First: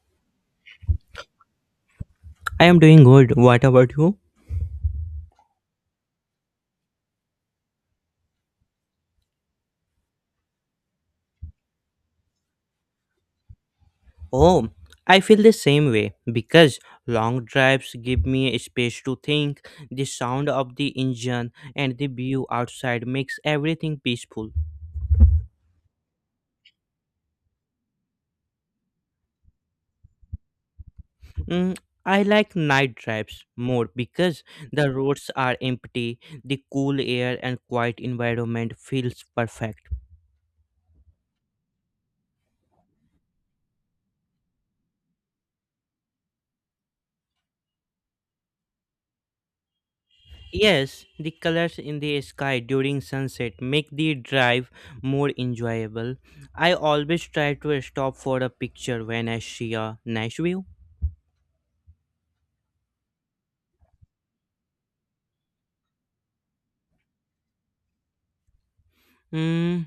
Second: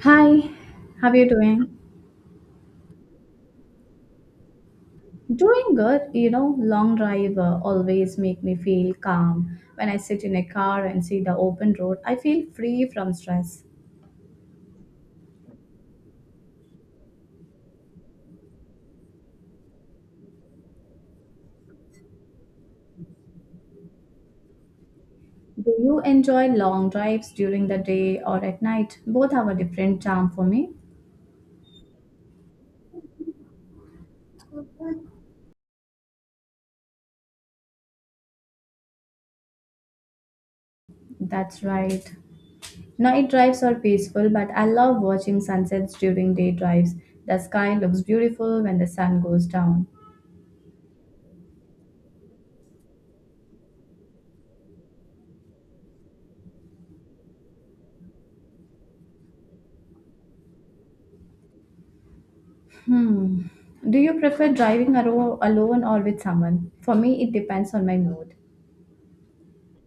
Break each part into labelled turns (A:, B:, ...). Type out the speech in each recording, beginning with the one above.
A: Hi, how are you doing?
B: I am doing good. What about you?
A: Doing good. You know, long drive always make me feel calm. When I sit in a car and see the open road, I feel free from stress.
B: Oh, I feel the same way because long drives give me a space to think. The sound of the engine and the view outside makes everything peaceful.
A: Do you enjoy long drives during the day or at night? Both have a different charm for me.
B: Mm, I like night drives more because the roads are empty, the cool air and quiet environment feels perfect.
A: That's right. Night drives are peaceful, but I love watching sunsets during day drives. The sky looks beautiful when the sun goes down.
B: Yes, the colors in the sky during sunset make the drive more enjoyable. I always try to stop for a picture when I see a nice view.
A: Hmm. Do you prefer alone or with someone? For me, it depends on my mood.
B: Mm,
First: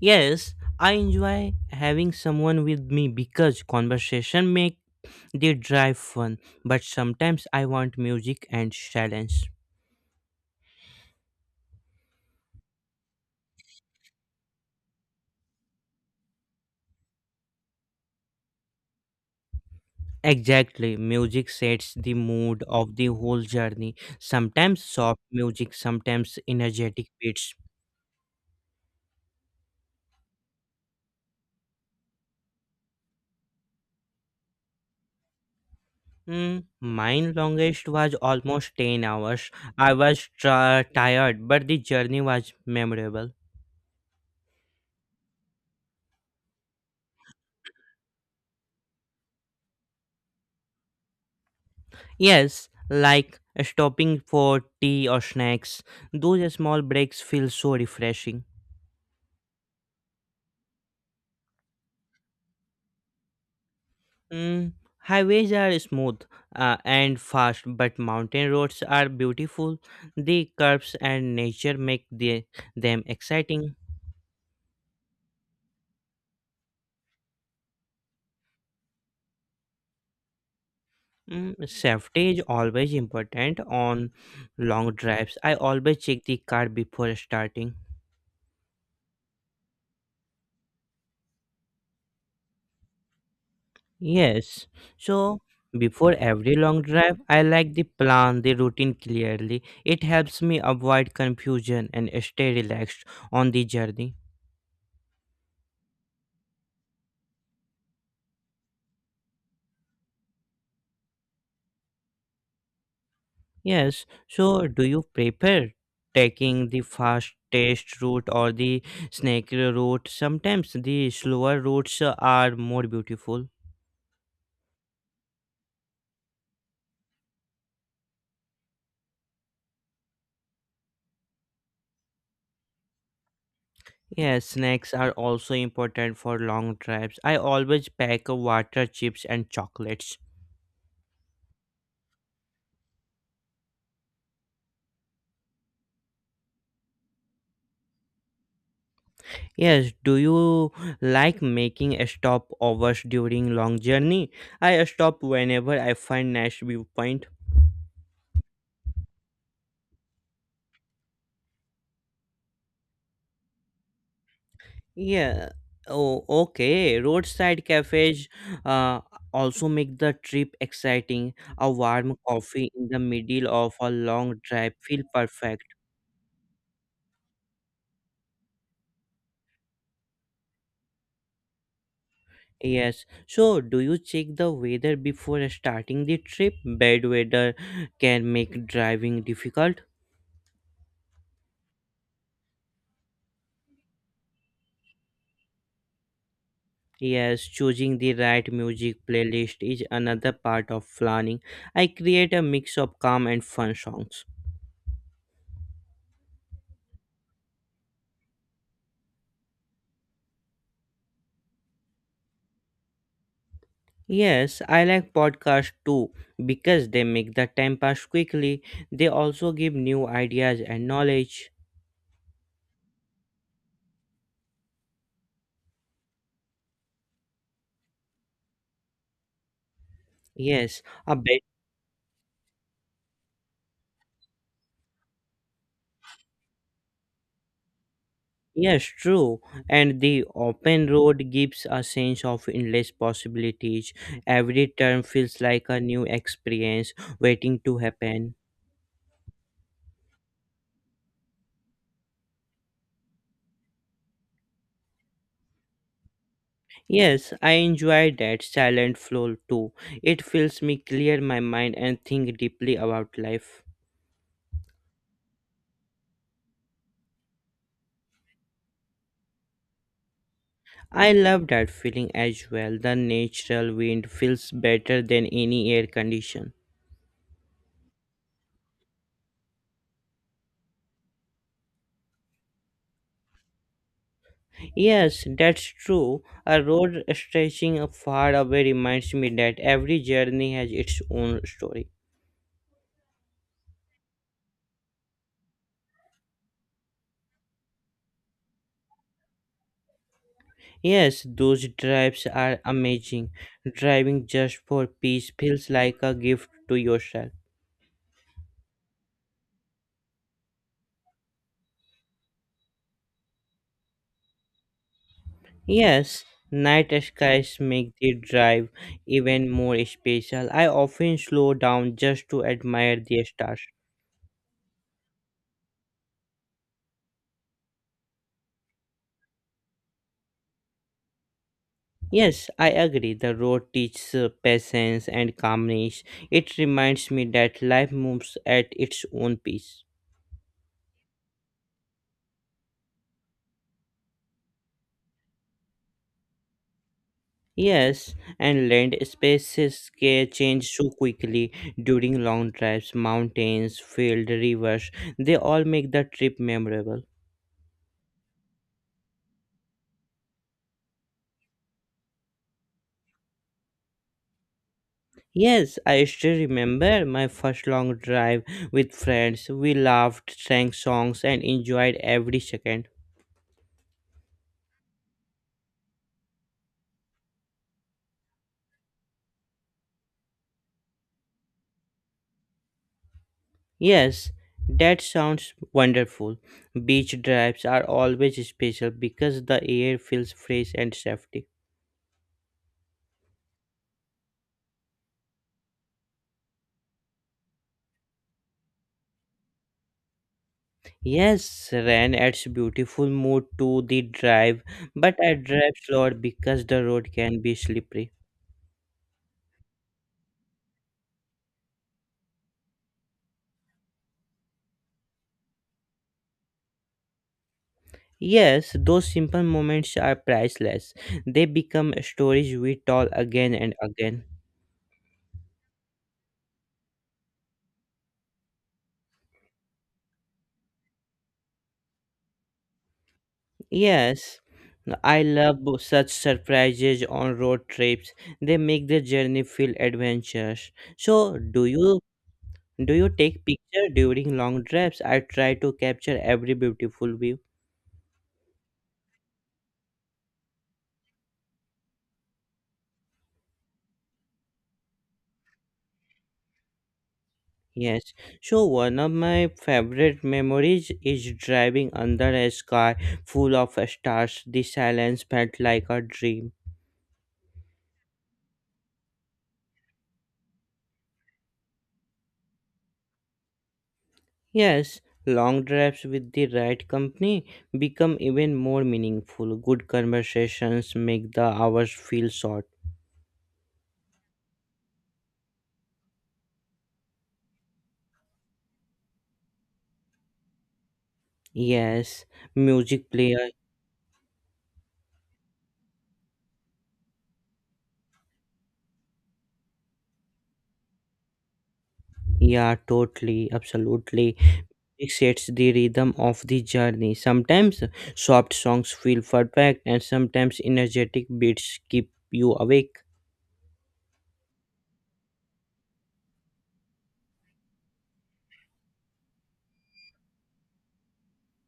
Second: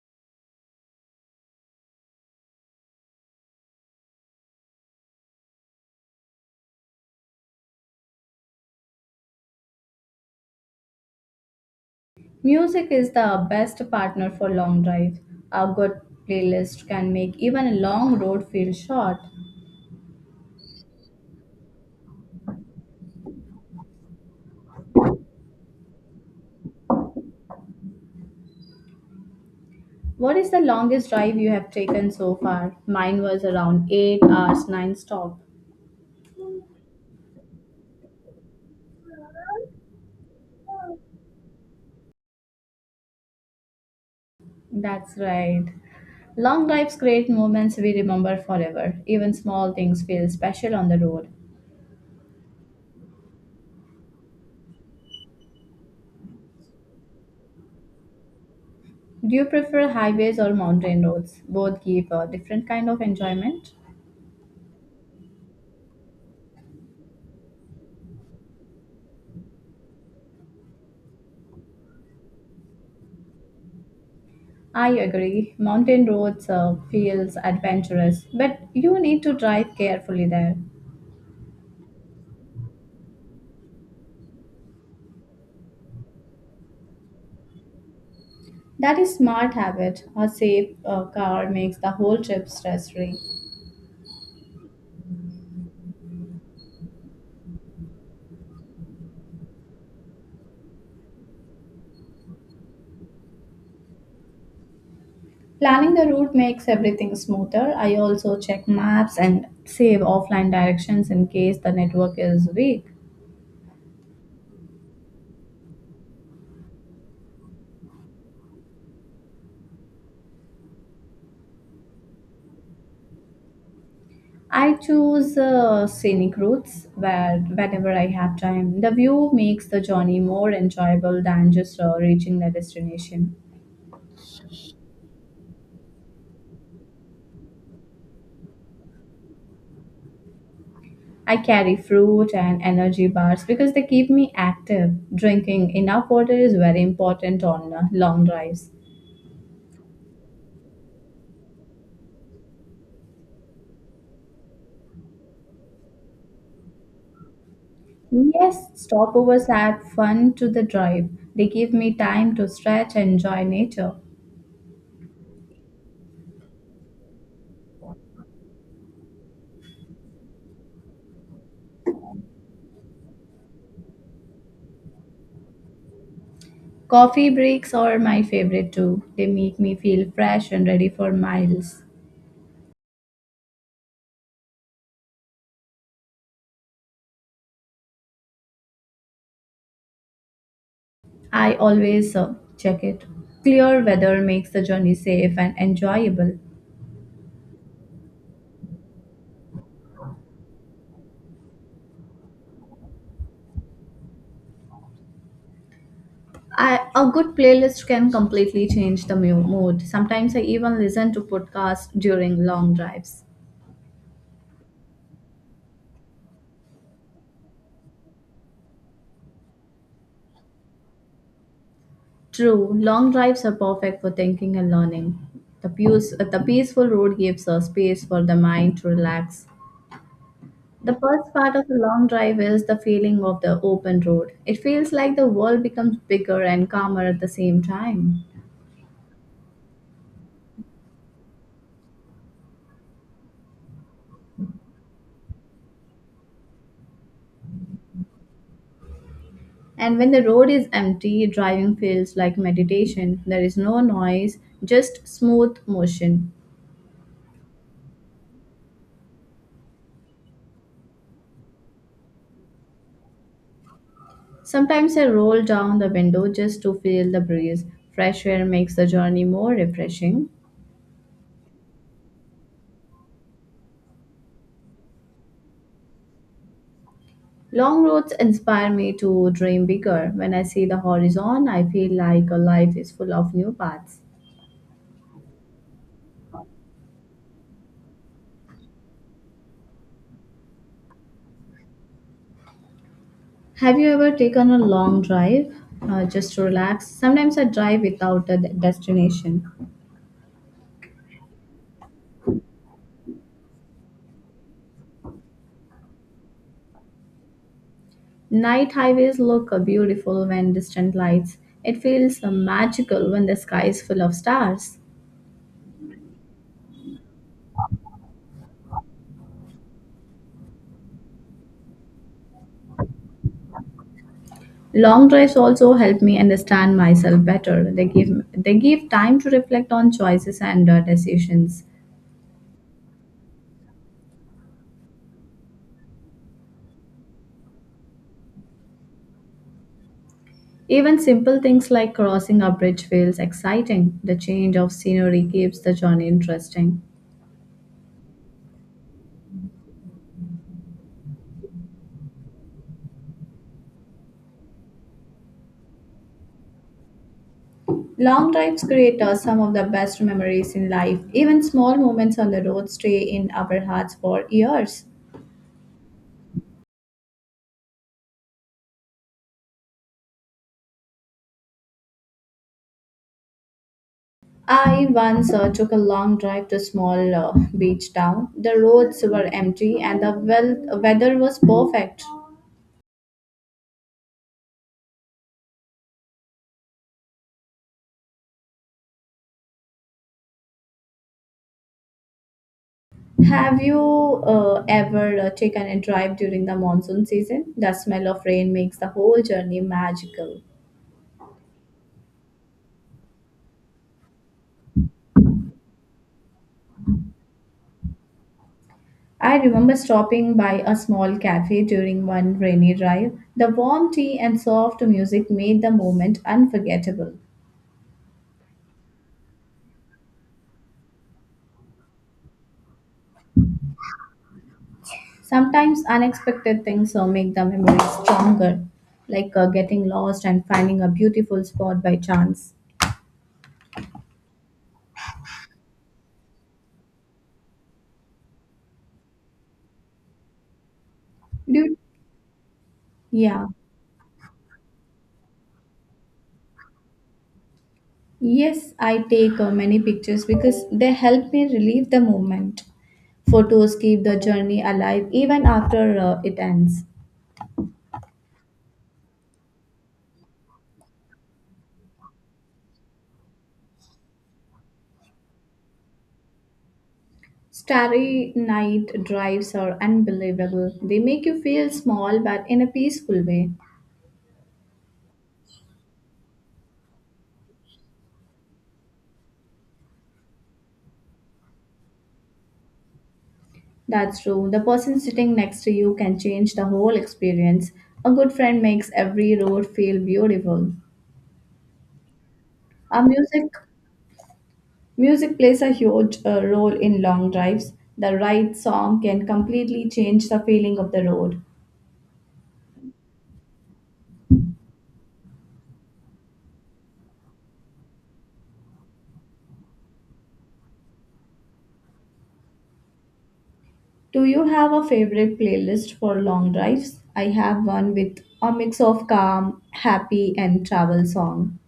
B: yes, I enjoy having someone with me because conversation make the drive fun, but sometimes I want music and silence.
A: Music is the best partner for long drive. A good playlist can make even a long road feel short.
B: Exactly, music sets the mood of the whole journey. Sometimes soft music, sometimes energetic beats.
A: What is the longest drive you have taken so far? Mine was around 8 hours non-stop.
B: Mine longest was almost 10 hours. I was tired, but the journey was memorable.
A: That's right. Long drives create moments we remember forever. Even small things feel special on the road.
B: Yes, like stopping for tea or snacks. Those small breaks feel so refreshing.
A: Do you prefer highways or mountain roads? Both give a different kind of enjoyment.
B: Mm, highways are smooth and fast, but mountain roads are beautiful. The curves and nature make them exciting.
A: I agree. Mountain roads feels adventurous, but you need to drive carefully there.
B: Safety is always important on long drives. I always check the car before starting.
A: That is smart habit. A safe car makes the whole trip stress-free.
B: Yes. So before every long drive, I like the plan, the routine clearly. It helps me avoid confusion and stay relaxed on the journey.
A: Planning the route makes everything smoother. I also check maps and save offline directions in case the network is weak.
B: Yes. So do you prefer taking the fast test route or the snaky route? Sometimes the slower routes are more beautiful.
A: I choose scenic routes where whenever I have time. The view makes the journey more enjoyable than just reaching the destination.
B: Yes, snacks are also important for long drives. I always pack water, chips, and chocolates.
A: I carry fruit and energy bars because they keep me active. Drinking enough water is very important on long drives.
B: Yes, do you like making stopovers during long journey? I stop whenever I find nice viewpoint.
A: Yes, stopovers add fun to the drive. They give me time to stretch and enjoy nature.
B: Yeah. Oh, okay. Roadside cafes uh, also make the trip exciting. A warm coffee in the middle of a long drive feel perfect.
A: Coffee breaks are my favorite too. They make me feel fresh and ready for miles.
B: Yes. So, do you check the weather before starting the trip? Bad weather can make driving difficult.
A: I always check it. Clear weather makes the journey safe and enjoyable.
B: Yes, choosing the right music playlist is another part of planning. I create a mix of calm and fun songs.
A: I, a good playlist can completely change the mood. Sometimes I even listen to podcasts during long drives.
B: Yes, I like podcasts too because they make the time pass quickly. They also give new ideas and knowledge.
A: True, long drives are perfect for thinking and learning. The peaceful road gives a space for the mind to relax.
B: Yes,
A: The
B: a
A: first
B: better
A: part of a long drive is the feeling of the open road. It feels like the world becomes bigger and calmer at the same time.
B: Yes, true. And the open road gives a sense of endless possibilities. Every turn feels like a new experience waiting to happen.
A: And when the road is empty, driving feels like meditation. There is no noise, just smooth motion.
B: Yes, I enjoy that silent flow too. It feels me clear my mind and think deeply about life.
A: Sometimes I roll down the window just to feel the breeze. Fresh air makes the journey more refreshing.
B: I love that feeling as well. The natural wind feels better than any air condition.
A: Long roads inspire me to dream bigger. When I see the horizon, I feel like a life is full of new paths.
B: Yes, that's true. A road stretching far away reminds me that every journey has its own story.
A: Have you ever taken a long drive just to relax? Sometimes I drive without a destination.
B: Yes, those drives are amazing. Driving just for peace feels like a gift to yourself.
A: Night highways look beautiful when distant lights. It feels magical when the sky is full of stars.
B: Yes, night skies make the drive even more special. I often slow down just to admire the stars.
A: Long drives also help me understand myself better. They give time to reflect on choices and decisions.
B: Yes, I agree. The road teaches patience and calmness. It reminds me that life moves at its own pace.
A: Even simple things like crossing a bridge feels exciting. The change of scenery keeps the journey interesting.
B: Yes, and land spaces can change so quickly during long drives. Mountains, fields, rivers, they all make the trip memorable.
A: Long drives create some of the best memories in life. Even small moments on the road stay in our hearts for years.
B: Yes, I still remember my first long drive with friends. We laughed, sang songs, and enjoyed every second.
A: I once took a long drive to a small beach town. The roads were empty and the weather was perfect.
B: Yes, that sounds wonderful. Beach drives are always special because the air feels fresh and safety.
A: Have you ever taken a drive during the monsoon season? The smell of rain makes the whole journey magical.
B: Yes, Ran adds beautiful mood to the drive, but I drive slower because the road can be slippery.
A: I remember stopping by a small cafe during one rainy drive. The warm tea and soft music made the moment unforgettable.
B: Yes, those simple moments are priceless. They become stories we tell again and again.
A: Sometimes unexpected things make the memory stronger, like getting lost and finding a beautiful spot by chance.
B: Yes, I love such surprises on road trips. They make the journey feel adventurous. So,
A: Do
B: do
A: you-
B: you Do you take
A: yeah.
B: picture during long drives? I try to capture every beautiful view.
A: Yes, I take many pictures because they help me relieve the moment. Photos keep the journey alive even after it ends.
B: Yes. So one of my favorite memories is driving under a sky full of stars. The silence felt like a dream.
A: Starry night drives are unbelievable. They make you feel small but in a peaceful way.
B: Yes, long drives with the right company become even more meaningful. Good conversations make the hours feel short.
A: That's true. The person sitting next to you can change the whole experience. A good friend makes every road feel beautiful.
B: Yes,
A: Our
B: music player
A: music Music plays a huge role in long drives. The right song can completely change the feeling of the road.
B: Yeah, totally, absolutely. It sets the rhythm of the journey. Sometimes soft songs feel perfect, and sometimes energetic beats keep you awake.
A: Do you have a favorite playlist for long drives? I have one with a mix of calm, happy, and travel song.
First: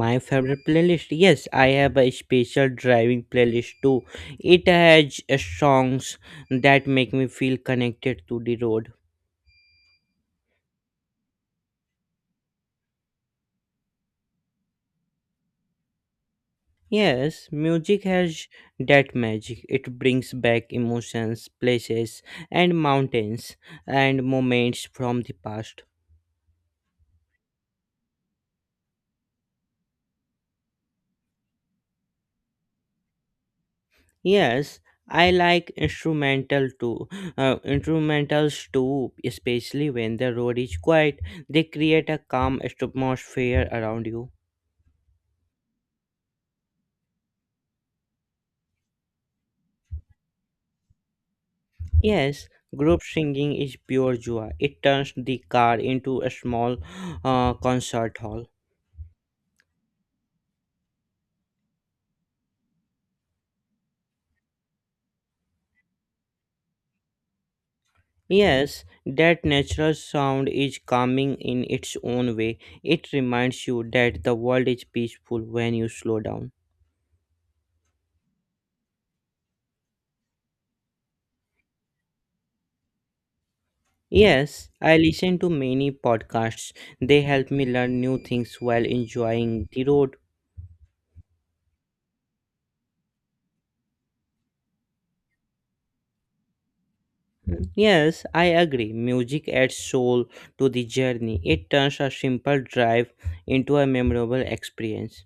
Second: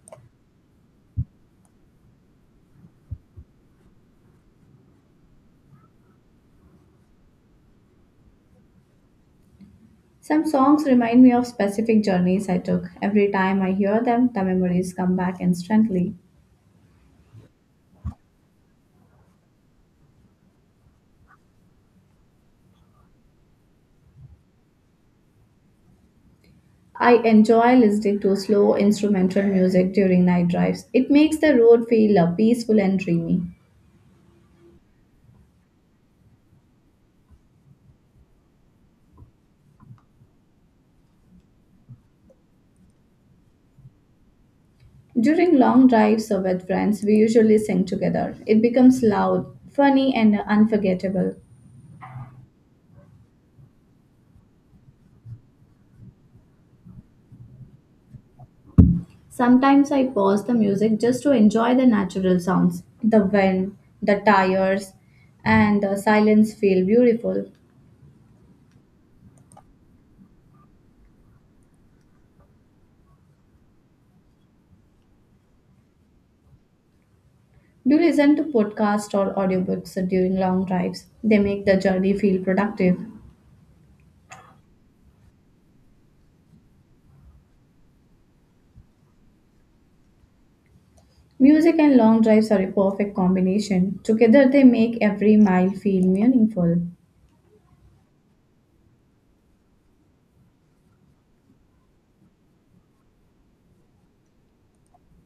B: My favorite playlist? Yes, I have a special driving playlist too. It has songs that make me feel connected to the road.
A: Some songs remind me of specific journeys I took. Every time I hear them, the memories come back instantly.
B: Yes, music has that magic. It brings back emotions, places, and mountains and moments from the past.
A: I enjoy listening to slow instrumental music during night drives. It makes the road feel peaceful and dreamy.
B: Yes, I like instrumental too. Instrumentals too, especially when the road is quiet. They create a calm atmosphere around you.
A: During long drives or with friends, we usually sing together. It becomes loud, funny, and unforgettable.
B: Yes, group singing is pure joy. It turns the car into a small concert hall.
A: Sometimes I pause the music just to enjoy the natural sounds. The wind, the tires, and the silence feel beautiful.
B: Yes, that natural sound is calming in its own way. It reminds you that the world is peaceful when you slow down.
A: Do you listen to podcasts or audiobooks during long drives? They make the journey feel productive.
B: Yes, I listen to many podcasts. They help me learn new things while enjoying the road.
A: Music and long drives are a perfect combination. Together, they make every mile feel meaningful.
B: Mm. Yes, I agree. Music adds soul to the journey. It turns a simple drive into a memorable experience.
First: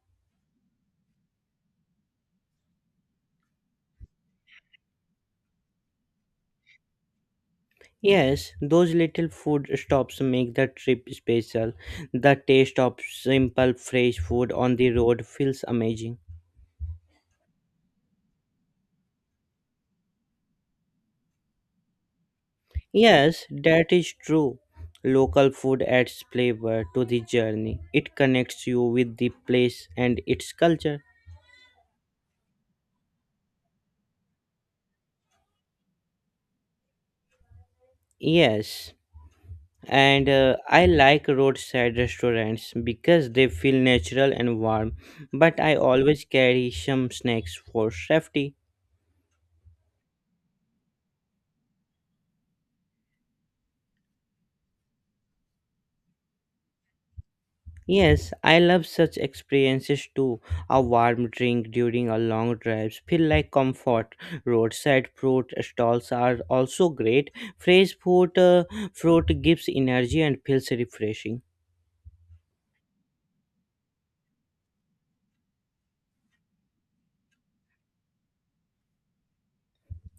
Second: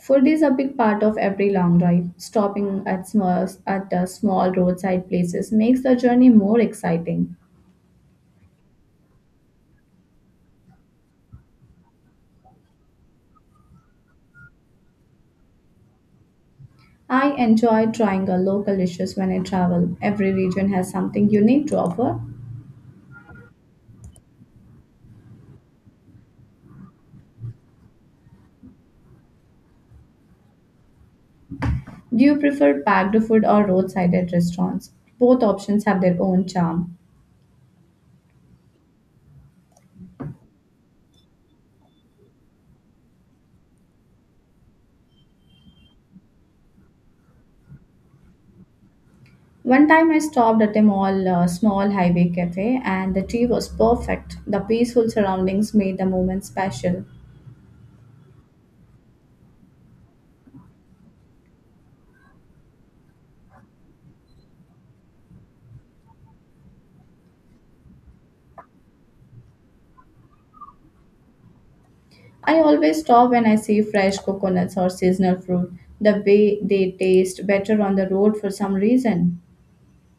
A: Food is a big part of every long drive. Stopping at small roadside places makes the journey more exciting.
B: Yes, those little food stops make the trip special. The taste of simple fresh food on the road feels amazing.
A: I enjoy trying local dishes when I travel. Every region has something unique to offer.
B: Yes, that is true. Local food adds flavor to the journey. It connects you with the place and its culture.
A: Do you prefer packed food or roadside at restaurants? Both options have their own charm.
B: Yes, and I like roadside restaurants because they feel natural and warm, but I always carry some snacks for safety.
A: One time I stopped at a small highway cafe and the tea was perfect. The peaceful surroundings made the moment special.
B: Yes, I love such experiences too. A warm drink during a long drive feel like comfort. Roadside fruit stalls are also great. Fresh fruit gives energy and feels refreshing.
A: I always stop when I see fresh coconuts or seasonal fruit. The way they taste better on the road for some reason.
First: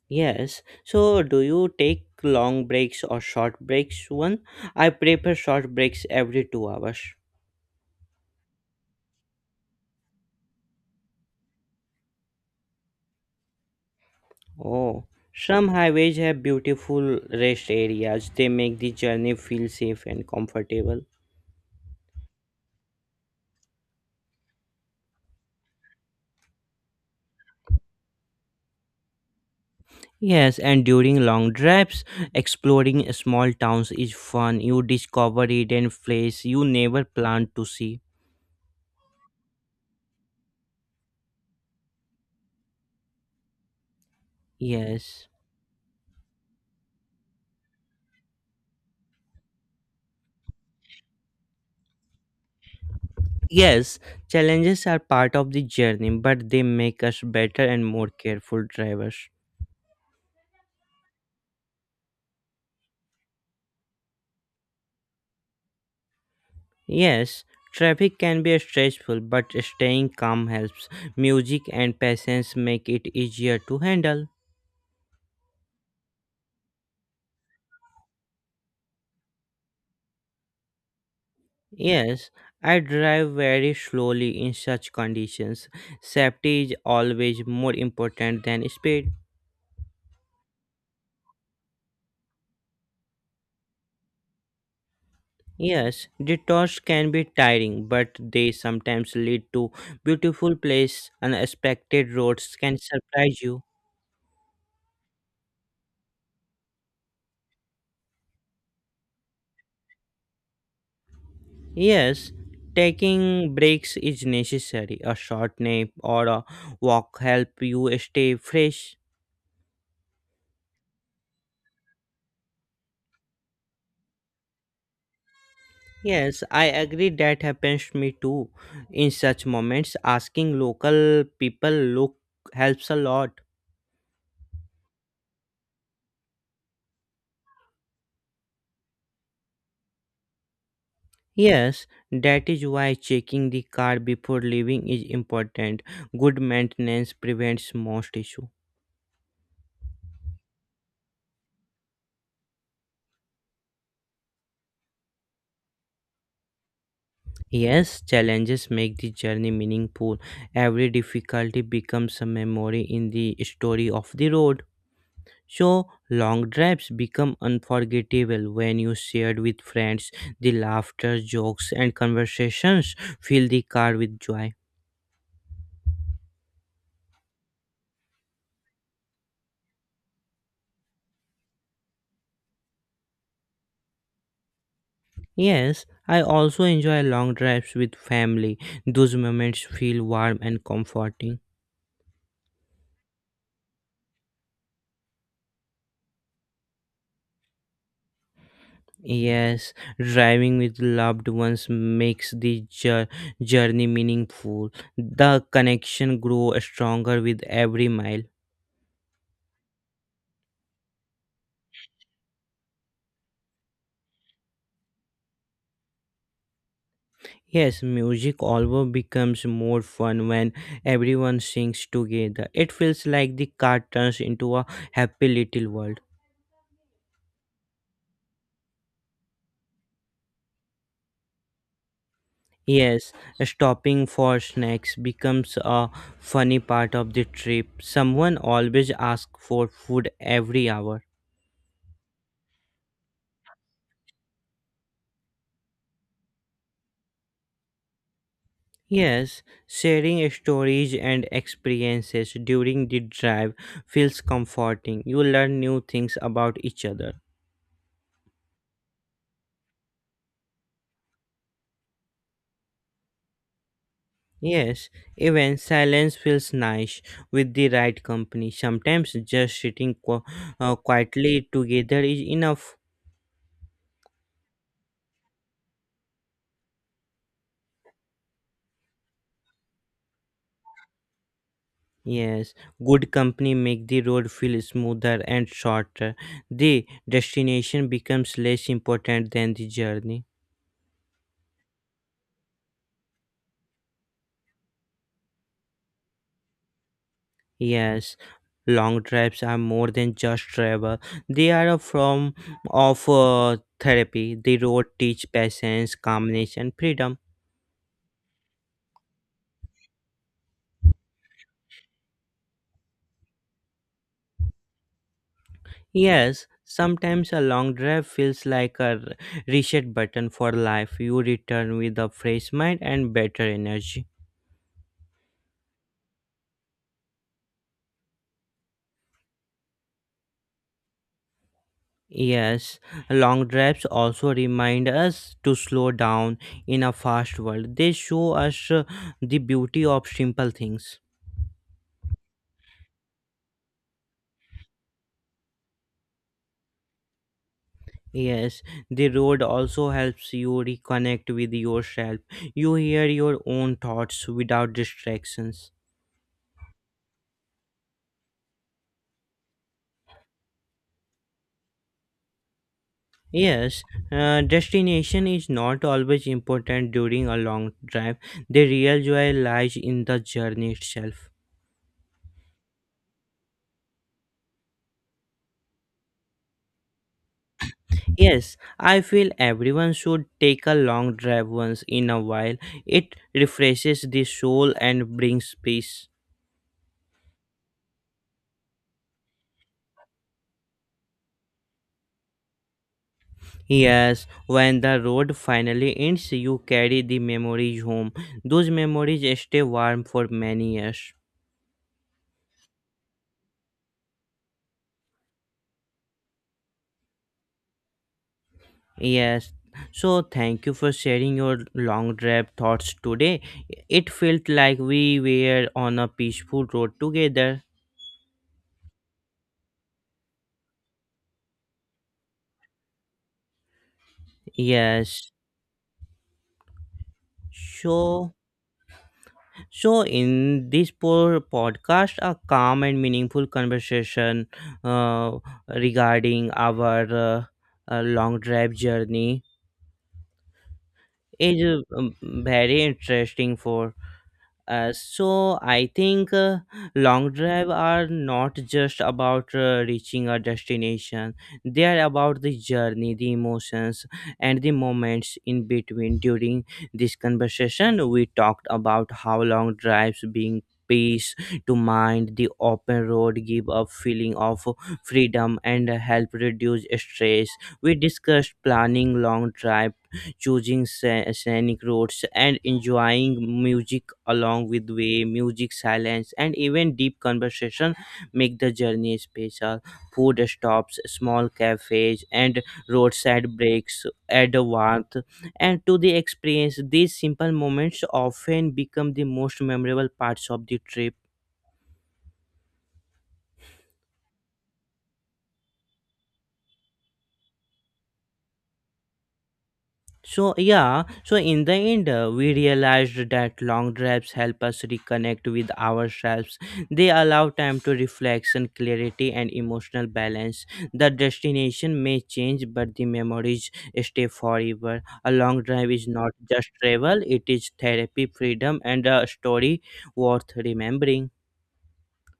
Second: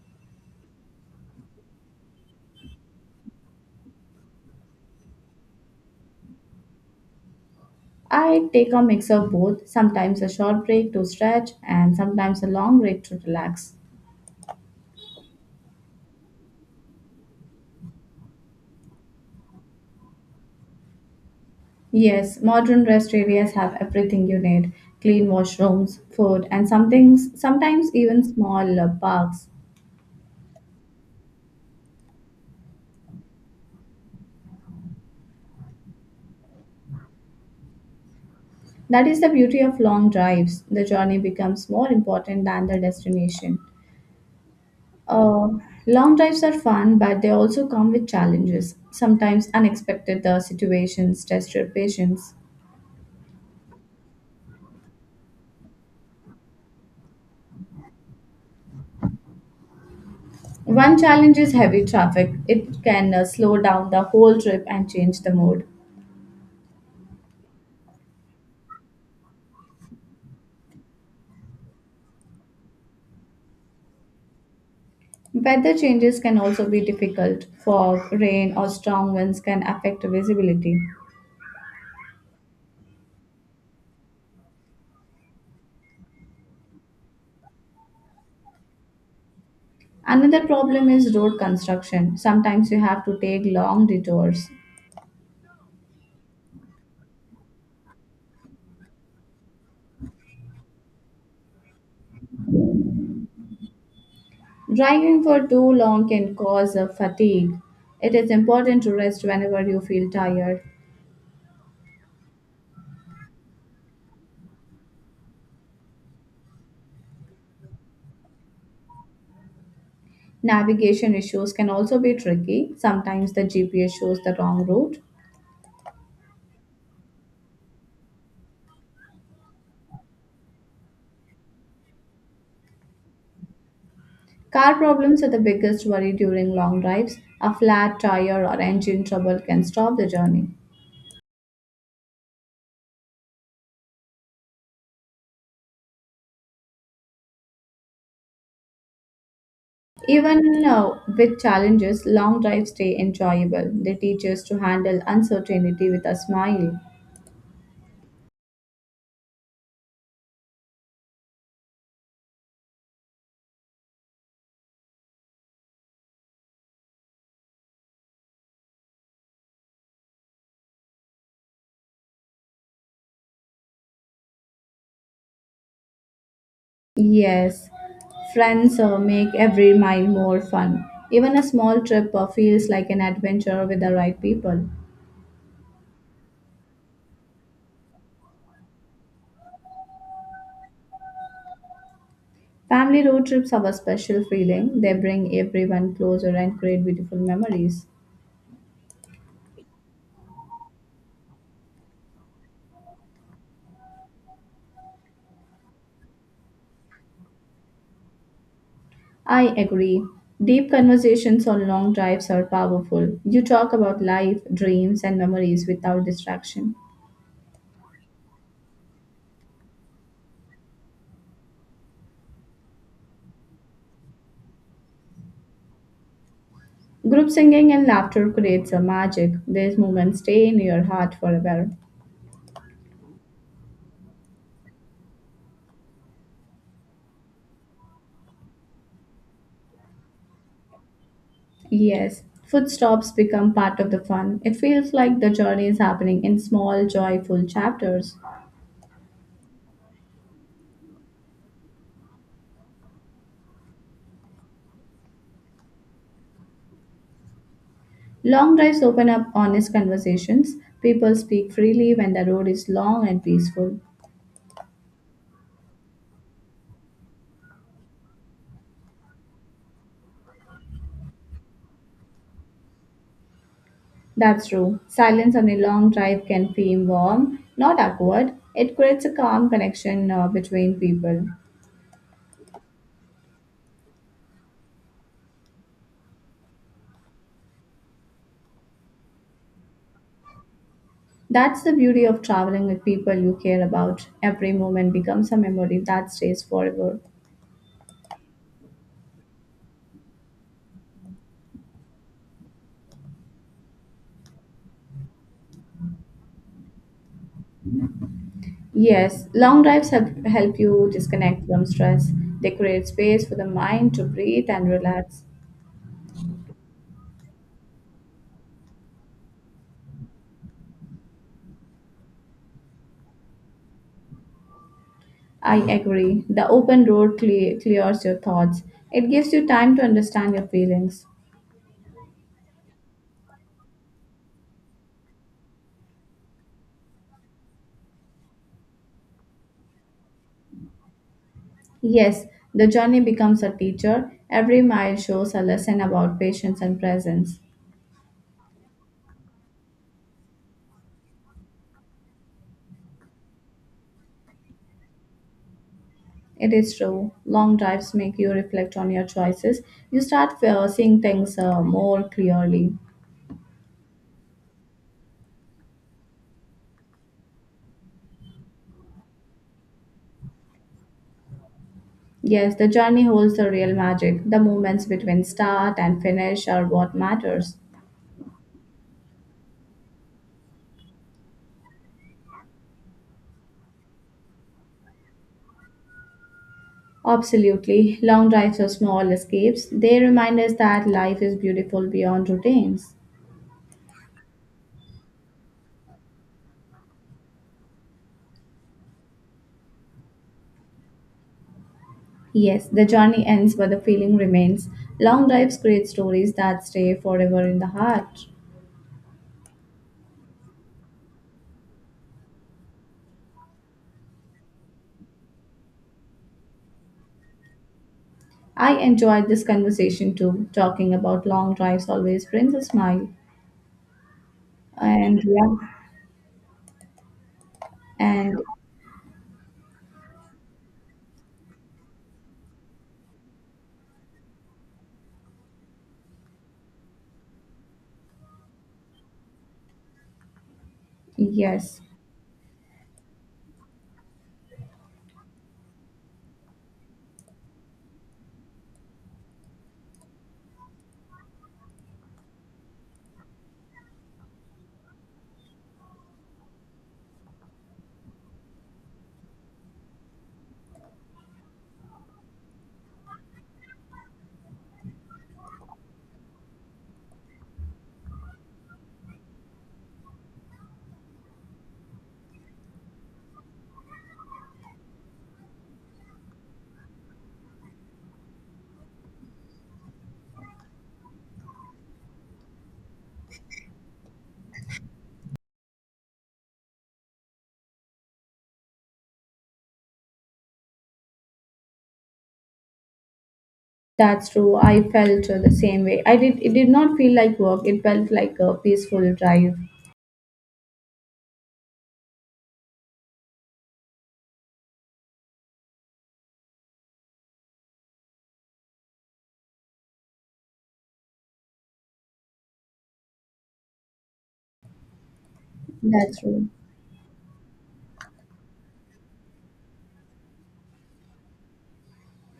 B: Yes. So, do you take long breaks or short breaks? One, I prefer short breaks every 2 hours.
A: I take a mix of both, sometimes a short break to stretch and sometimes a long break to relax.
B: Oh. Some highways have beautiful rest areas. They make the journey feel safe and comfortable.
A: Yes, modern rest areas have everything you need clean washrooms, food, and sometimes even small parks.
B: Yes, and during long drives, exploring small towns is fun. You discover hidden places you never planned to see.
A: That is the beauty of long drives. The journey becomes more important than the destination.
B: Yes.
A: Uh, long drives are fun, but they also come with challenges. Sometimes unexpected situations test your patience.
B: Yes, challenges are part of the journey, but they make us better and more careful drivers.
A: One challenge is heavy traffic. It can slow down the whole trip and change the mood.
B: Yes, traffic can be stressful, but staying calm helps. Music and patience make it easier to handle.
A: Weather changes can also be difficult. Fog, rain, or strong winds can affect visibility.
B: Yes, I drive very slowly in such conditions. Safety is always more important than speed.
A: Another problem is road construction. Sometimes you have to take long detours.
B: Yes, detours can be tiring, but they sometimes lead to beautiful places. Unexpected roads can surprise you.
A: Driving for too long can cause fatigue. It is important to rest whenever you feel tired.
B: Yes, taking breaks is necessary. A short nap or a walk help you stay fresh.
A: Navigation issues can also be tricky. Sometimes the GPS shows the wrong route.
B: Yes, I agree that happens to me too. In such moments, asking local people look helps a lot.
A: Car problems are the biggest worry during long drives. A flat tire or engine trouble can stop the journey.
B: Yes, that is why checking the car before leaving is important. Good maintenance prevents most issue.
A: Even with challenges, long drives stay enjoyable. They teach us to handle uncertainty with a smile.
B: Yes, challenges make the journey meaningful. Every difficulty becomes a memory in the story of the road. So, long drives become unforgettable when you shared with friends. The laughter, jokes, and conversations fill the car with joy.
A: Yes, friends make every mile more fun. Even a small trip feels like an adventure with the right people.
B: Yes, I also enjoy long drives with family. Those moments feel warm and comforting.
A: Family road trips have a special feeling. They bring everyone closer and create beautiful memories.
B: Yes, driving with loved ones makes the journey meaningful. The connection grows stronger with every mile.
A: I agree. Deep conversations on long drives are powerful. You talk about life, dreams, and memories without distraction.
B: Yes, music always becomes more fun when everyone sings together. It feels like the car turns into a happy little world.
A: Group singing and laughter creates a magic. These moments stay in your heart forever.
B: Yes, stopping for snacks becomes a funny part of the trip. Someone always asks for food every hour.
A: Yes, food stops become part of the fun. It feels like the journey is happening in small, joyful chapters.
B: Yes, sharing stories and experiences during the drive feels comforting. You learn new things about each other.
A: Long drives open up honest conversations. People speak freely when the road is long and peaceful.
B: Yes, even silence feels nice with the right company. Sometimes just sitting quietly together is enough.
A: That's true. Silence on a long drive can feel warm, not awkward. It creates a calm connection between people.
B: Yes, good company make the road feel smoother and shorter. The destination becomes less important than the journey.
A: That's the beauty of traveling with people you care about. Every moment becomes a memory that stays forever.
B: Yes, long drives are more than just travel. They are a form of therapy. The road teach patience, calmness, and freedom.
A: Yes, long drives help you disconnect from stress. They create space for the mind to breathe and relax.
B: Yes, sometimes a long drive feels like a reset button for life. You return with a fresh mind and better energy.
A: I agree. The open road clears your thoughts. It gives you time to understand your feelings.
B: Yes, long drives also remind us to slow down in a fast world. They show us the beauty of simple things.
A: Yes, the journey becomes a teacher. Every mile shows a lesson about patience and presence.
B: Yes, the road also helps you reconnect with yourself. You hear your own thoughts without distractions.
A: It is true. Long drives make you reflect on your choices. You start seeing things more clearly.
B: Yes, destination is not always important during a long drive. The real joy lies in the journey itself.
A: Yes, the journey holds the real magic. The moments between start and finish are what matters.
B: Yes, I feel everyone should take a long drive once in a while. It refreshes the soul and brings peace.
A: Absolutely. Long drives or small escapes, they remind us that life is beautiful beyond routines.
B: Yes, when the road finally ends, you carry the memories home. Those memories stay warm for many years.
A: Yes, the journey ends, but the feeling remains. Long drives create stories that stay forever in the heart.
B: Yes. So thank you for sharing your long drive thoughts today. It felt like we were on a peaceful road together.
A: I enjoyed this conversation too. Talking about long drives always brings a smile. And
B: Yes.
A: yeah,
B: So
A: and
B: so in this poor podcast a calm and meaningful conversation uh, regarding our long drive journey is
A: yes,
B: very interesting for So I think long drive are not just about reaching a destination. They are about the journey, the emotions, and the moments in between. During this conversation, we talked about how long drives being peace to mind the open road give a feeling of freedom and help reduce stress. We discussed planning long drive, choosing scenic roads and enjoying music along with way, music, silence, and even deep conversation make the journey special. Food stops, small cafes, and roadside breaks add a warmth and to the experience. These simple moments often become the most memorable parts of the trip.
A: that's true. I felt the same way. I did. It did not feel like work. It felt like a peaceful drive.
B: So in the end, we realized that long drives help us reconnect with ourselves. They allow time to reflection, clarity, and emotional balance. The destination may change, but the memories stay forever. A long drive is
A: That's
B: not
A: true.
B: just travel, it is therapy, freedom, and a story worth remembering.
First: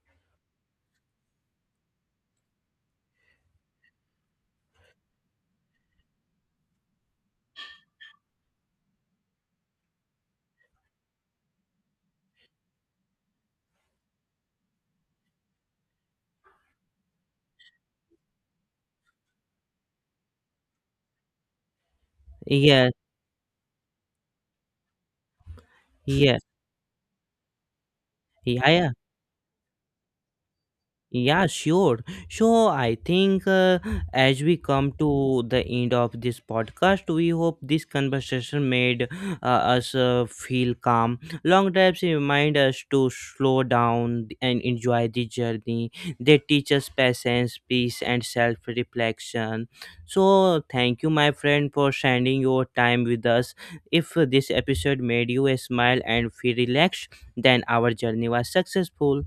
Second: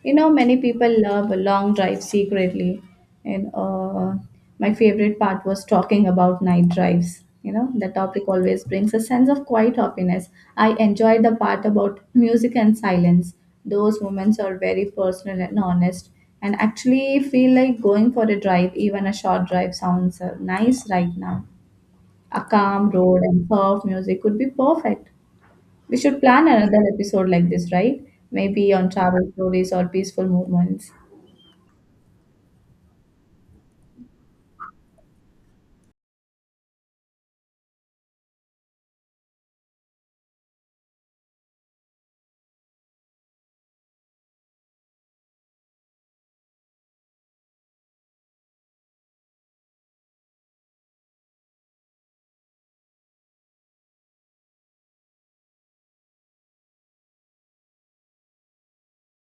A: You know, many people love a long drive secretly. And my favorite part was talking about night drives. You know, the topic always brings a sense of quiet happiness. I enjoyed the part about music and silence. Those moments are very personal and honest. And actually feel like going for a drive, even a short drive, sounds nice right now. A calm
B: Yeah,
A: road and soft music would be perfect. We should
B: yeah,
A: plan another episode like this, right?
B: yeah,
A: Maybe on
B: yeah.
A: travel stories or peaceful moments.
B: Yeah, sure. So I think as we come to the end of this podcast, we hope this conversation made us feel calm. Long drives remind us to slow down and enjoy the journey. They teach us patience, peace, and self reflection. So thank you, my friend, for sharing your time with us. If this episode made you smile and feel relaxed, then our journey was successful.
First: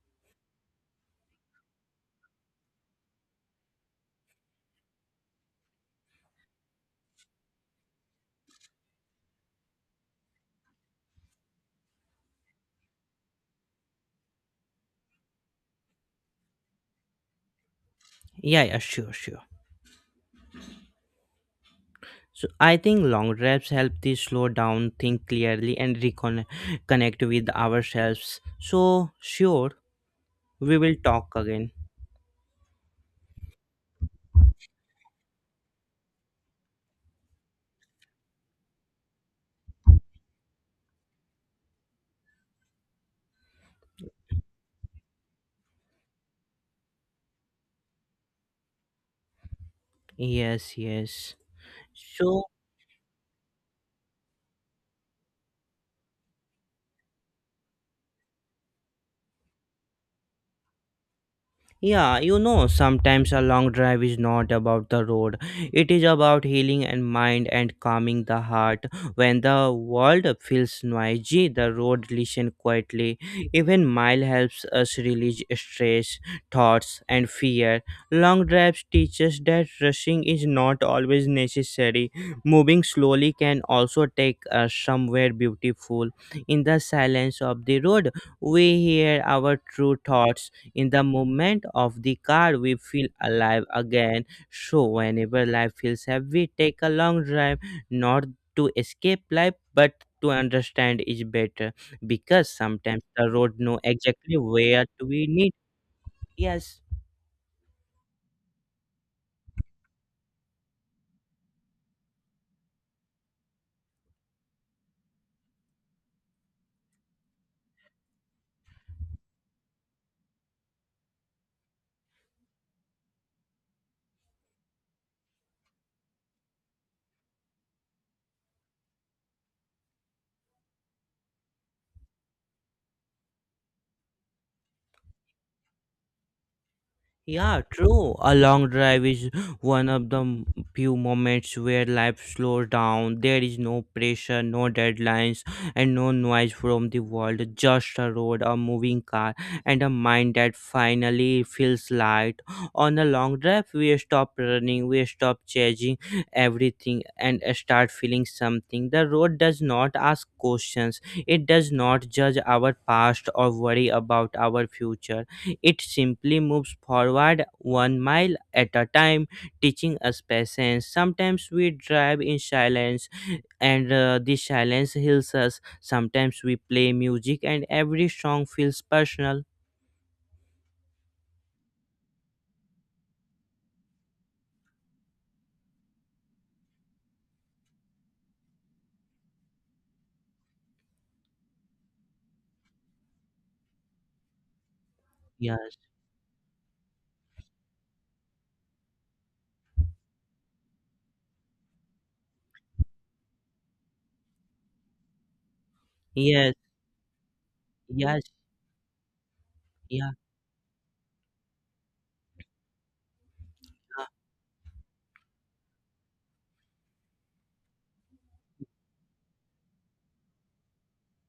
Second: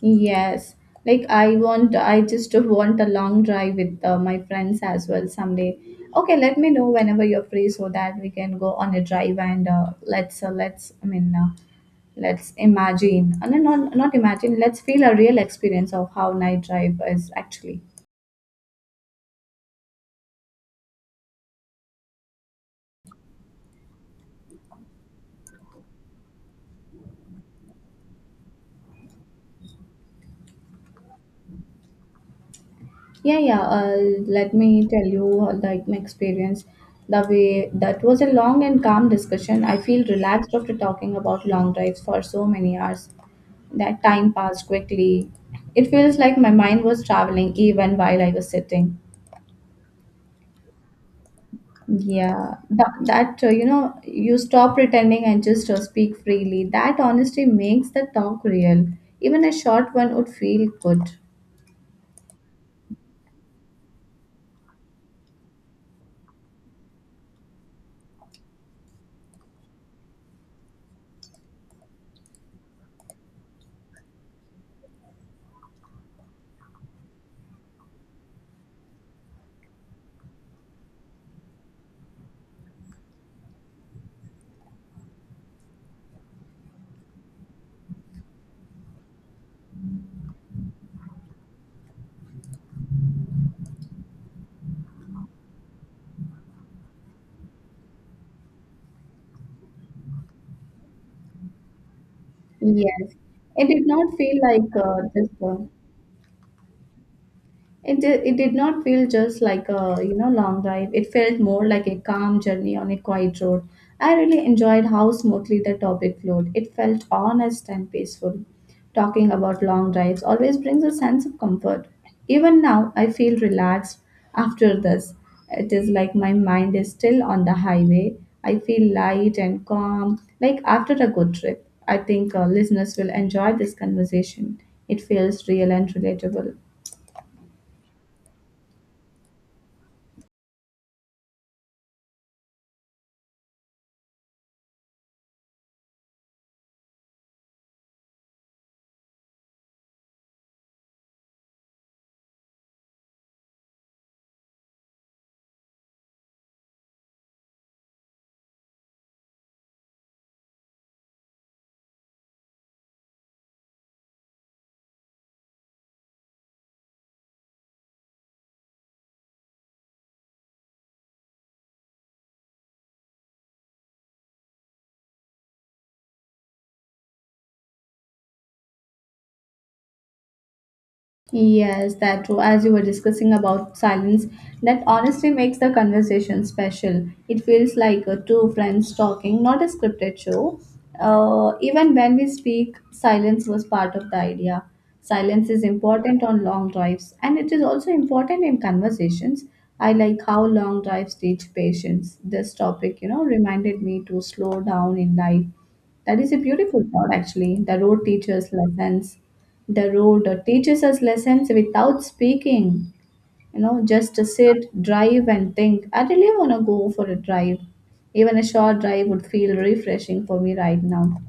A: Yes. Like I just want a long drive with my friends as well someday. Okay, let me know whenever you're free so that we can go on a drive and let's I mean let's imagine. No, not imagine. Let's feel a real experience of how night drive is actually.
B: Yeah, yeah, sure, sure. So I think long drives help to slow down, think clearly, and reconnect with ourselves. So sure, we will talk again.
A: Yeah, yeah. Let me tell you like my experience. The way that was a long and calm discussion. I feel relaxed after talking about long drives for so many hours. That time passed quickly. It feels like my mind was traveling even while I was sitting.
B: Yes, yes. So
A: Yeah, that, that you know, you stop pretending and just speak freely. That honesty makes the talk real. Even a short one would feel good.
B: yeah, you know, sometimes a long drive is not about the road. It is about healing and mind and calming the heart. When the world feels noisy, the road listens quietly. Even mile helps us release stress, thoughts, and fear. Long drives teach us that rushing is not always necessary. Moving slowly can also take us somewhere beautiful. In the silence of the road, we hear our true thoughts in the movement of the car, we feel alive again. So, whenever life feels heavy, take a long drive, not to escape life, but to understand is better, because sometimes
A: Yes,
B: the road
A: it
B: know
A: did not
B: exactly
A: feel like
B: where we
A: this.
B: need.
A: One.
B: Yes.
A: It did not feel just like a, you know, long drive. It felt more like a calm journey on a quiet road. I really enjoyed how smoothly the topic flowed. It felt honest and peaceful. Talking about long drives always brings a sense of comfort. Even now, I feel relaxed after this. It is like my mind is still on the highway. I feel light and calm, like after a good trip. I think listeners will enjoy this conversation. It feels real and relatable.
B: Yeah, true. A long drive is one of the few moments where life slows down. There is no pressure, no deadlines, and no noise from the world. Just a road, a moving car, and a mind that finally feels light. On a long drive, we stop running, we stop chasing everything, and start feeling something. The road does not ask questions, it does not judge our past or worry about our future. It simply moves forward one mile at a time, teaching us patience. Sometimes we drive in silence, and this silence heals us. Sometimes we play music, and every song feels personal.
A: Yes, that too. As you were discussing about silence, that honestly makes the conversation special. It feels like two friends talking, not a scripted show. Even when we speak, silence was part of the idea. Silence
B: Yeah.
A: is important on long drives, and it is also important in conversations. I like how long drives teach patience. This topic, reminded me to slow down in life. That is a
B: Yes.
A: beautiful thought, actually. The road
B: Yes.
A: teaches lessons, the
B: Yes.
A: road teaches us lessons without speaking. You know, just sit, drive, and think. I really want to go for a drive. Even a short drive would feel refreshing for me right now.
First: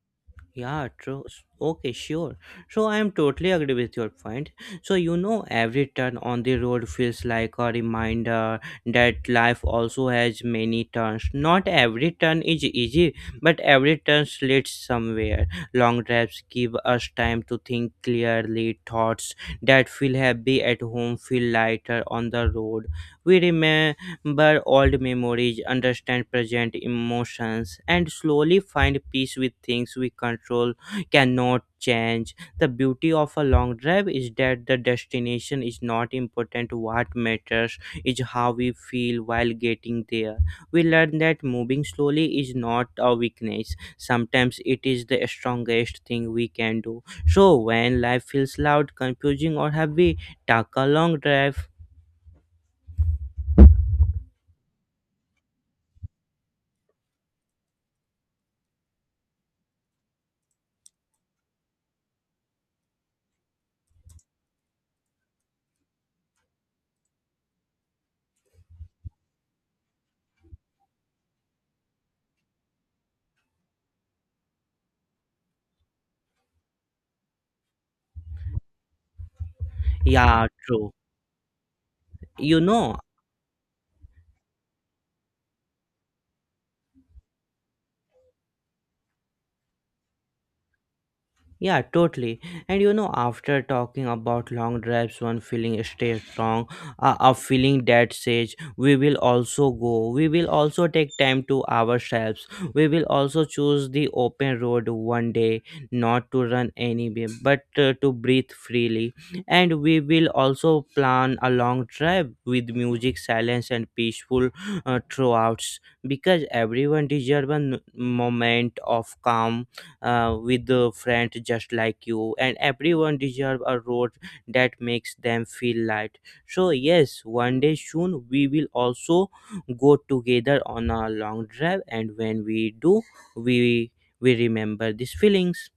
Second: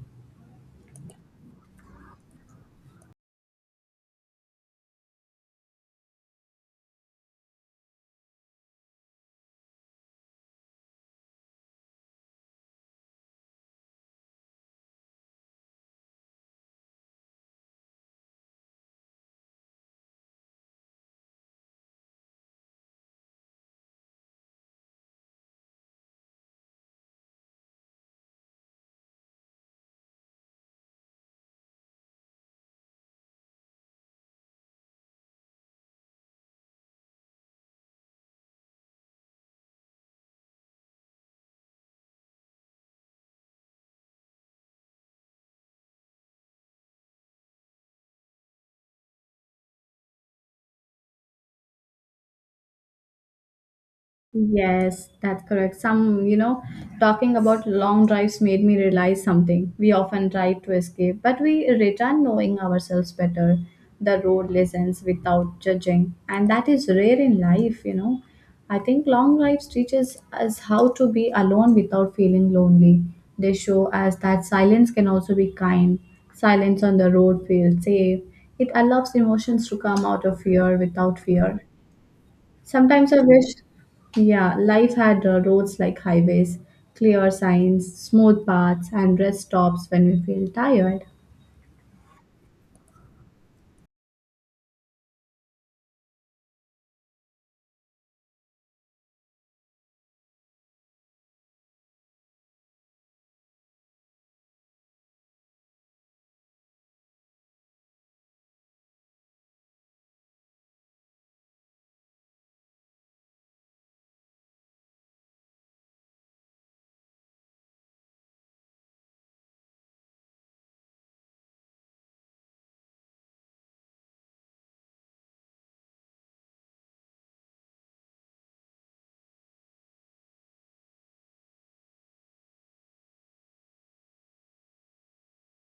B: Yeah, true. Okay, sure. So I am totally agree with your point. So you know, every turn on the road feels like a reminder that life also has many turns. Not every turn is easy, but every turn leads somewhere. Long drives give us time to think clearly. Thoughts that feel heavy at home feel lighter on the road. We remain but old memories, understand present emotions, and slowly find peace with things we control cannot change. The beauty of a long drive is that the destination is not important. What matters is how we feel while getting there. We learn that moving slowly is not a weakness. Sometimes it is the strongest thing we can do. So when life feels loud, confusing, or heavy, take a long drive.
A: Yes, that's correct. Some, talking about long drives made me realize something. We often drive to escape, but we return knowing ourselves better. The road listens without judging, and that is rare in life. I think long drives teaches us how to be alone without feeling lonely. They show us that silence can also be kind. Silence on the road feels safe. It allows emotions to come out of
B: Yeah,
A: fear
B: true.
A: without fear.
B: You know,
A: Sometimes I wish, yeah, life had roads like highways, clear signs, smooth paths, and rest stops when we feel tired.
B: yeah, totally. And you know, after talking about long drives, one feeling stays strong, a feeling that says, we will also go, we will also take time to ourselves, we will also choose the open road one day, not to run anyway, but to breathe freely. And we will also plan a long drive with music, silence, and peaceful throughout, because everyone deserves a moment of calm with the friend just like you, and everyone deserve a road that makes them feel light. So yes, one day soon we will also go together on a long drive, and when we do, we we remember these feelings.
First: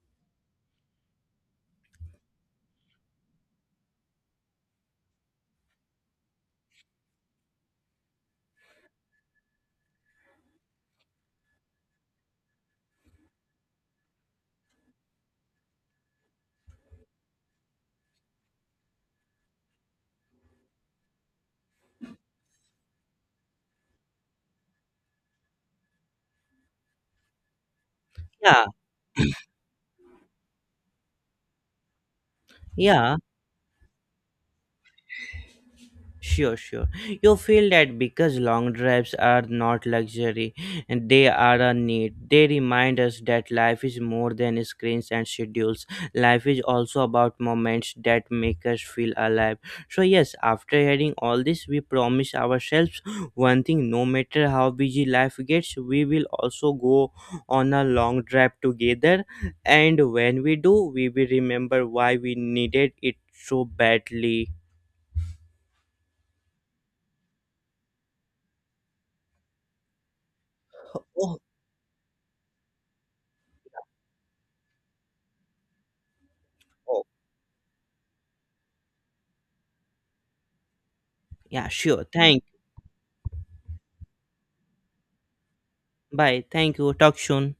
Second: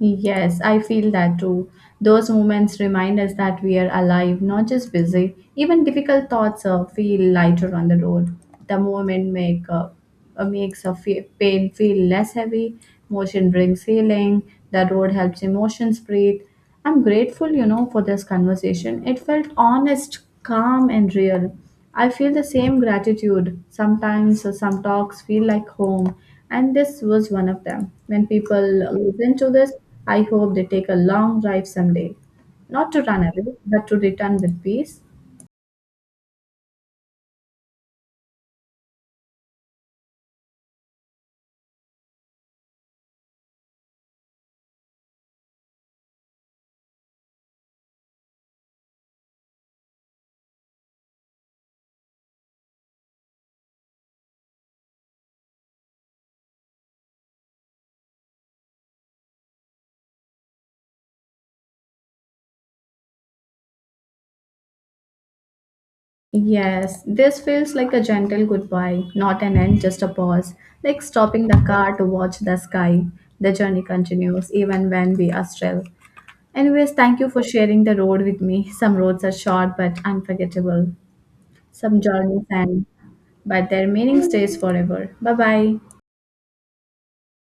A: Yes, I feel that too. Those moments remind us that we are alive, not just busy. Even difficult thoughts feel lighter on the road. The moment makes a pain feel less heavy. Motion brings healing. The road helps emotions breathe. I'm grateful for this conversation. It felt honest, calm, and real. I feel the same gratitude. Sometimes some talks feel like home, and this was one of them. When people
B: Yeah,
A: listen to this, I hope they take a long drive someday. Not to
B: yeah.
A: run away, but to return with peace.
B: Sure, sure. You feel that because long drives are not luxury and they are a need. They remind us that life is more than screens and schedules. Life is also about moments that make us feel alive. So, yes, after hearing all this, we promise ourselves one thing: no matter how busy life gets, we will also go on a long drive together. And when we do, we will remember why we needed it so badly.
A: Yes, this feels like a gentle goodbye, not an end, just a pause, like stopping the car to watch the sky. The journey continues even when we are still. Anyways,
B: Oh,
A: thank you for sharing the road with me. Some roads are short but unforgettable.
B: yeah,
A: Some
B: sure. Thank.
A: journeys end, but their meaning stays forever. Bye bye.
B: Bye. Thank you. Talk soon.